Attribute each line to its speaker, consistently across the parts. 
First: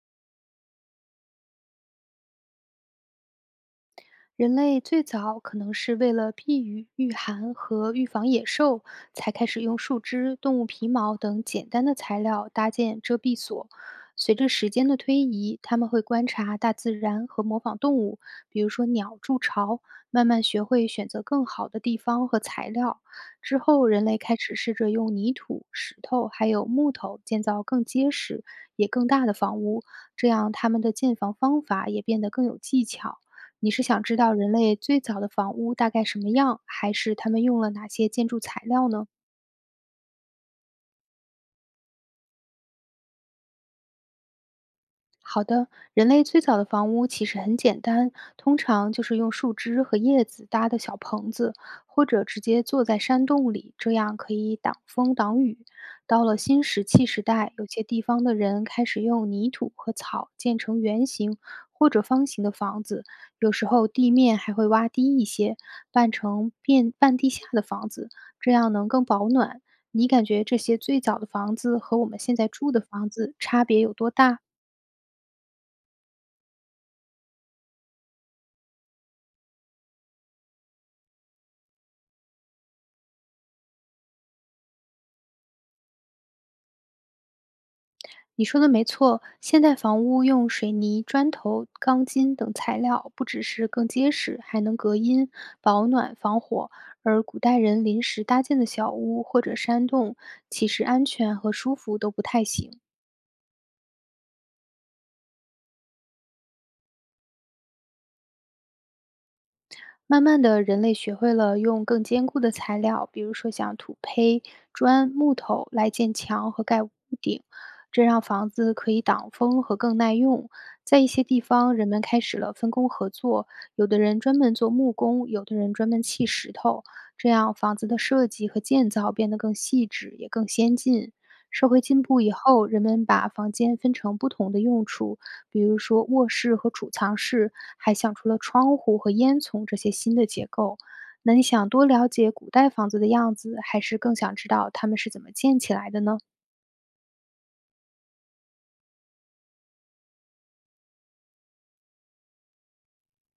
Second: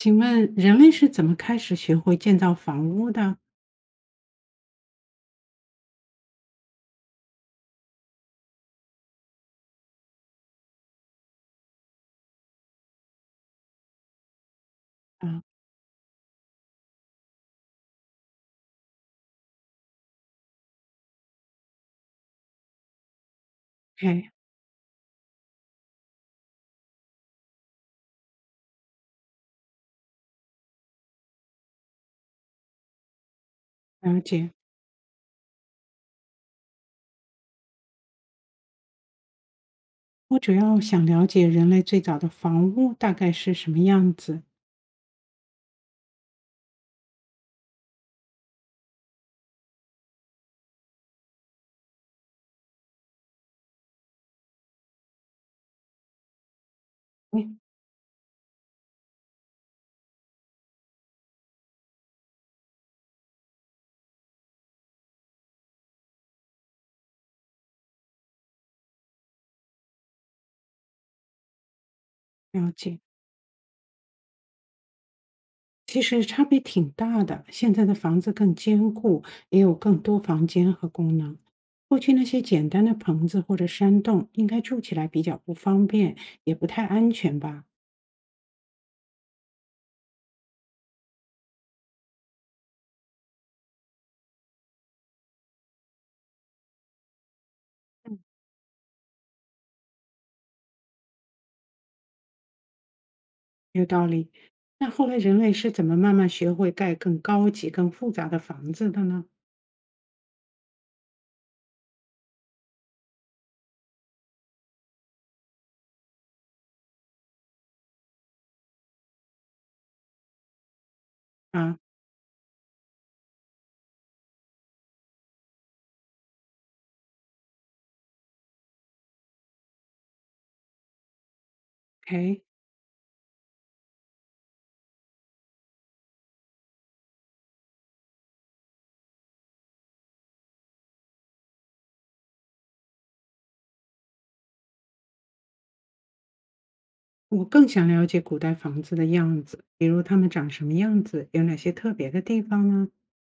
Speaker 1: 请问人类是怎么开始学会建造房屋的？
Speaker 2: 人类最早可能是为了避雨、御寒和预防野兽，才开始用树枝、动物皮毛等简单的材料搭建遮蔽所。随着时间的推
Speaker 1: 啊
Speaker 2: 移，他们会观察大自然和模仿动物，比如说鸟筑巢，慢慢学会选择更好的地方和材料。之后，人类
Speaker 1: ，OK，
Speaker 2: 开始试着用泥土、石头还有木头建造更结实也更大的房屋，这样他们的建房方法也变得更有技巧。你是想知
Speaker 1: 了
Speaker 2: 道
Speaker 1: 解。
Speaker 2: 人类最早的房屋大概什么样，还是他们用了哪些建筑材料呢？
Speaker 1: 我主要想了解人类最早的房屋大概是什么样子。
Speaker 2: 好的，人类最早的房屋其实很简单，通常就是用树枝和叶子搭的小棚子，或者直接坐在山洞里，这样可以挡风挡雨。到了新石器时代，
Speaker 1: 嗯，
Speaker 2: 有些地方的人开始用泥土和草建成圆形或者方形的房子，有时候地面还会挖低一些，办成变半地下的房子，这样能更保暖。你感觉这些最早的房子和我们现在
Speaker 1: 了
Speaker 2: 住的
Speaker 1: 解。
Speaker 2: 房子差别有多大？
Speaker 1: 其实差别挺大的，现在的房子更坚固，也有更多房间和功能。过去那些简单的棚子或者山洞，应该住起来比较不方便，也不太安全吧？
Speaker 2: 你说的没错，现代房屋用水泥、砖头、钢筋等材料，不只是更结实，还能隔音、保暖、防火。而古代人临
Speaker 1: 嗯，
Speaker 2: 时搭建的小屋或者山洞，其实安全和舒服都不太行。
Speaker 1: 有道理。那后来人类是怎么慢慢学会盖更高级、更复杂的房子的呢？
Speaker 2: 慢慢的，人类学会了用更坚固的材料，比如说像土坯、砖、木头来建墙和盖屋顶，这让房子可以挡风和更耐用。在一些地方，
Speaker 1: 啊，
Speaker 2: 人们开始了分工合作，有的人专门做木工，有的人专门砌石头，这样房子的设计和建造变得更细致，也更先进。社会进步以
Speaker 1: 哎，
Speaker 2: 后，人们把房间分成不同的用处，比如说卧室和储藏室，还想出了窗户和烟囱这些新的结构。那你想多了解古代房子的样子，还是更想知道它们是怎么建起来的呢？
Speaker 1: 我更想了解古代房子的样子，比如它们长什么样子，有哪些特别的地方呢？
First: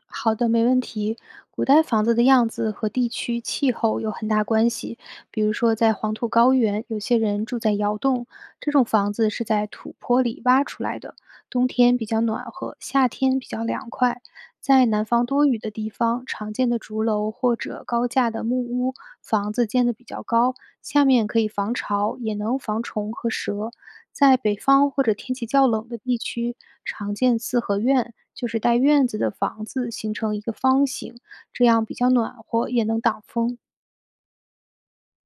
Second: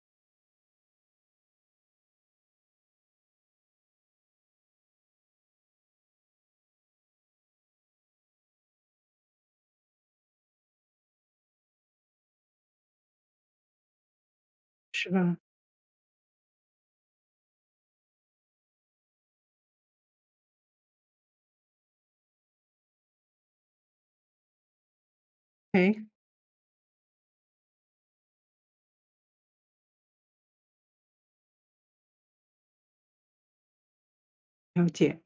Speaker 2: 好的，没问题。古代房子的样子和地区气候有很大关系。比如说，在黄土高原，有些人住在窑洞，这种房子是在土坡里挖出来的，冬天比较暖和，夏天比较凉快。在南
Speaker 1: 是
Speaker 2: 方
Speaker 1: 吧？
Speaker 2: 多雨的地方，常见的竹楼或者高架的木屋，房子建得比较高，下面可以防潮，也能防虫和蛇。在北方或者天气较冷的
Speaker 1: 哎，
Speaker 2: 地区，常见四合院，就是带院子的房子形成一个方形，这样比较暖和，也能挡风。
Speaker 1: 了解。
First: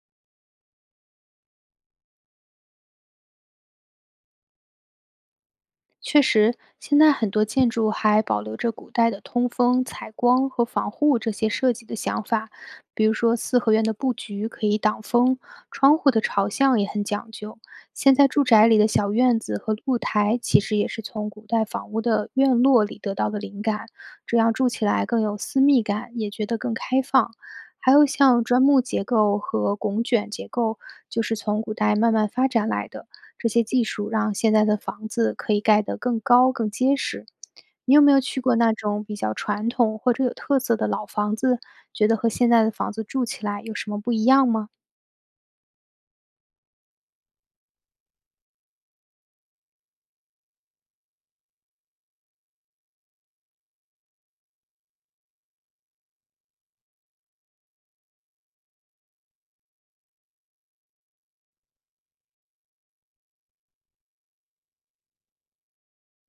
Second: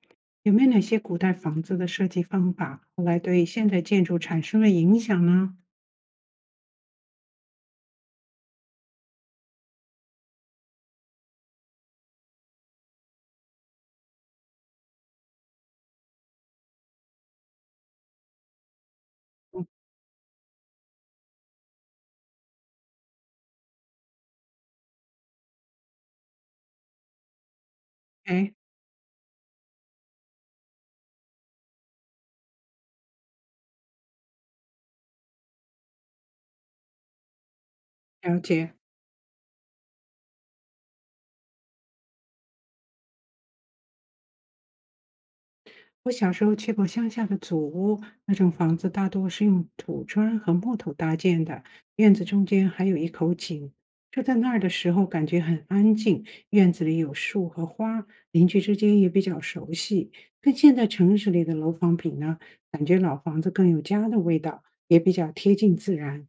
Speaker 1: 有没有哪些古代房子的设计方法后来对现代建筑产生了影响呢？
Speaker 2: 确实，现在很多建筑还保留着古代的通风、采光和防护这些设计的想法，比如说四合院的布局可以挡风，窗户的朝向也很讲究。现在住宅里的小院子
Speaker 1: 嗯，
Speaker 2: 和露台，其实也是从古代房屋的院落里得到的灵感，这样住起来更有私密感，也觉得更开放。还有像
Speaker 1: 哎，
Speaker 2: 砖木结构和拱卷结构，就是从古代慢慢发展来的。这些技术让现在的房子可以盖得更高、更结实。你有没有
Speaker 1: 了
Speaker 2: 去过
Speaker 1: 解。
Speaker 2: 那种比较传统或者有特色的老房子？觉得和现在的房子住起来有什么不一样吗？
Speaker 1: 我小时候去过乡下的祖屋，那种房子大多是用土砖和木头搭建的，院子中间还有一口井。住在那儿的时候，感觉很安静，院子里有树和花，邻居之间也比较熟悉。跟现在城市里的楼房比呢，感觉老房子更有家的味道，也比较贴近自然。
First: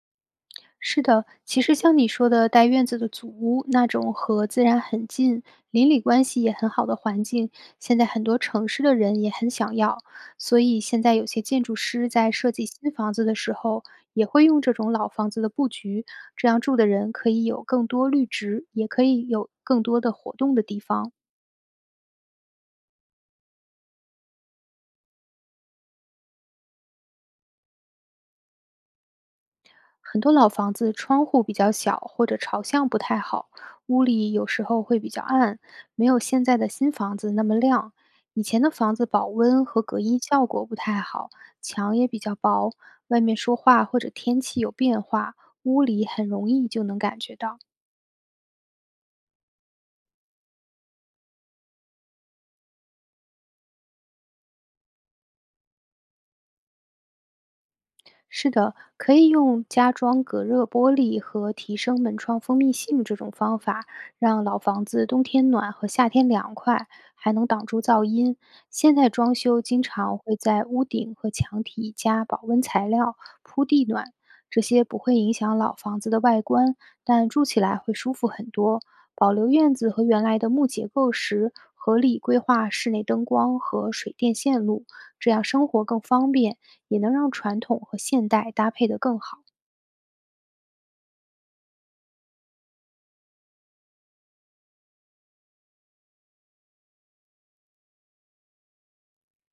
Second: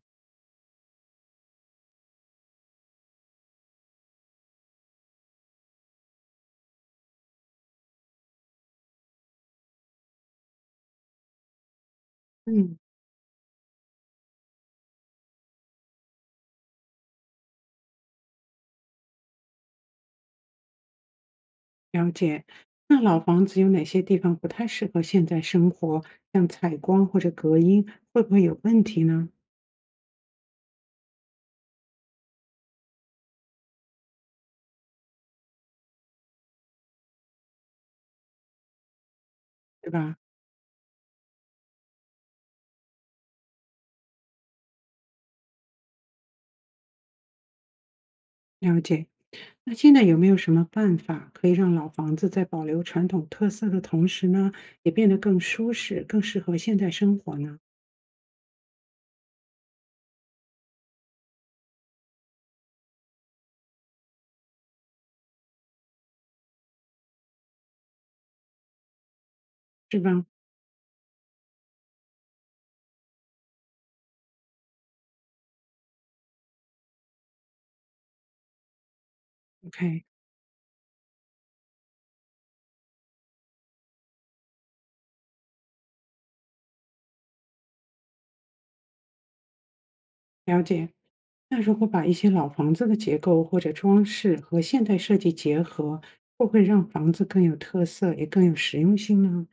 Speaker 2: 是的，其实像你说的带院子的祖屋那种和自然很近、邻里关系也很好的环境，现在很多城市的人也很想要。所以现在有些建筑师在设计
Speaker 1: 嗯，
Speaker 2: 新房子的时候，也会用这种老房子的布局，这样住的人可以有更多绿植，也可以有更多的活动的地方。
Speaker 1: 了解。那老房子有哪些地方不太适合现在生活？像采光或者隔音，会不会有问题呢？
Speaker 2: 很多老房子窗户比较小或者朝向不太好，屋里有时候会比较暗，没有现在的新房子那么亮。以前的房子保温和
Speaker 1: 对
Speaker 2: 隔
Speaker 1: 吧？
Speaker 2: 音效果不太好，墙也比较薄，外面说话或者天气有变化，屋里很容易就能感觉到。
Speaker 1: 了解。那现在有没有什么办法可以让老房子在保留传统特色的同时呢，也变得更舒适、更适合现代生活呢？
Speaker 2: 是的，可以用加装隔热玻璃和提升门窗封闭性这种方法，让老房子冬天暖和夏天凉快，还能挡住噪音。现在装修经
Speaker 1: 是
Speaker 2: 常
Speaker 1: 吧
Speaker 2: 会在屋顶和墙体加保温材料、铺地暖，这些不会影响老房子的外观，但住起来会舒服很多。保留院子和
Speaker 1: ？OK，
Speaker 2: 原来的木结构时，合理规划室内灯光和水电线路，这样生活更方便。也能让传统和现代搭配得更好。
Speaker 1: 了解。那如果把一些老房子的结构或者装饰和现代设计结合，会不会让房子更有特色，也更有实用性呢？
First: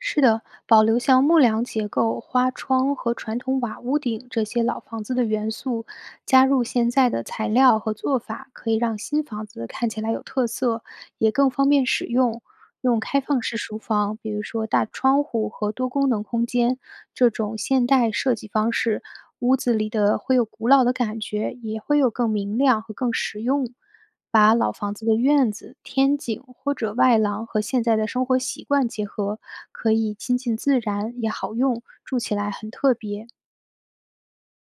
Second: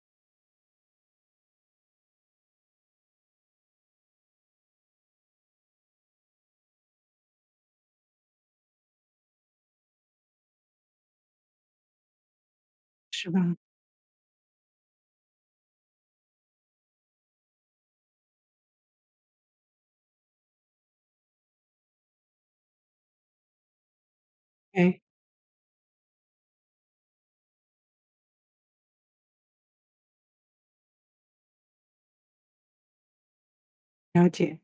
Speaker 2: 是的，保留像木梁结构、花窗和传统瓦屋顶这些老房子的元素，加入现在的材料和做法，可以让新房子看起来有特色，也更方便使用。用开
Speaker 1: 是
Speaker 2: 放
Speaker 1: 吧？
Speaker 2: 式厨房，比如说大窗户和多功能空间这种现代设计方式，屋子里的会有古老的感觉，也会有更明亮和更实用。把老房
Speaker 1: 哎，
Speaker 2: 子的院子、天井或者外廊和现在的生活习惯结合，可以亲近自然，也好用，住起来很特别。
Speaker 1: 了解。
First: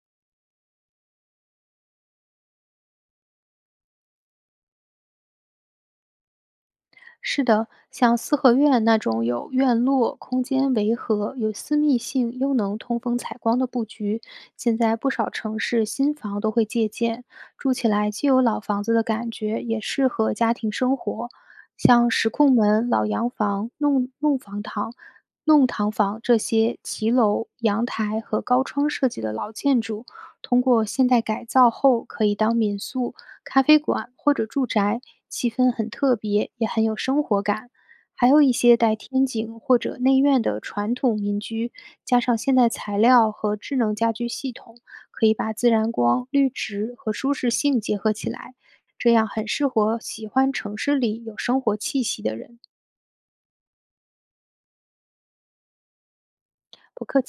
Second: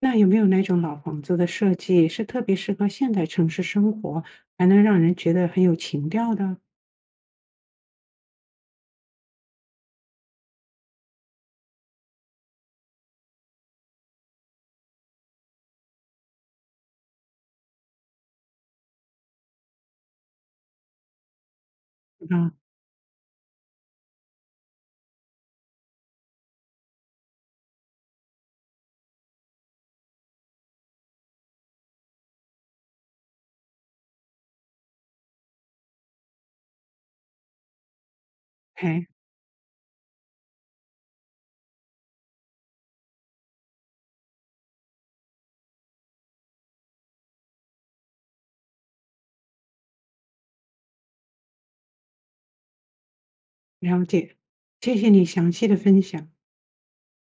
Speaker 1: 那有没有哪种老房子的设计是特别适合现代城市生活，还能让人觉得很有情调的？
Speaker 2: 是的，像四合院那种有院落、空间围合、有私密性又能通风采光的布局，现在不少城市新房都会借鉴，住起来既有老房子的感觉，也适合家庭生活。像
Speaker 1: 是
Speaker 2: 石库
Speaker 1: 吧
Speaker 2: 门、老洋房、弄弄房堂、弄堂房这些骑楼、阳台和高窗设计的老建筑，通过现代改造后可以当民宿，咖啡馆或者住宅，气氛很特别，也很有生活感。还有一些带
Speaker 1: ？OK。
Speaker 2: 天井或者内院的传统民居，加上现代材料和智能家居系统，可以把自然光、绿植和舒适性结合起来，这样很适合喜欢城市里有生活气息的人。
Speaker 1: 了解，谢谢你详细的分享。
Speaker 2: 不客气。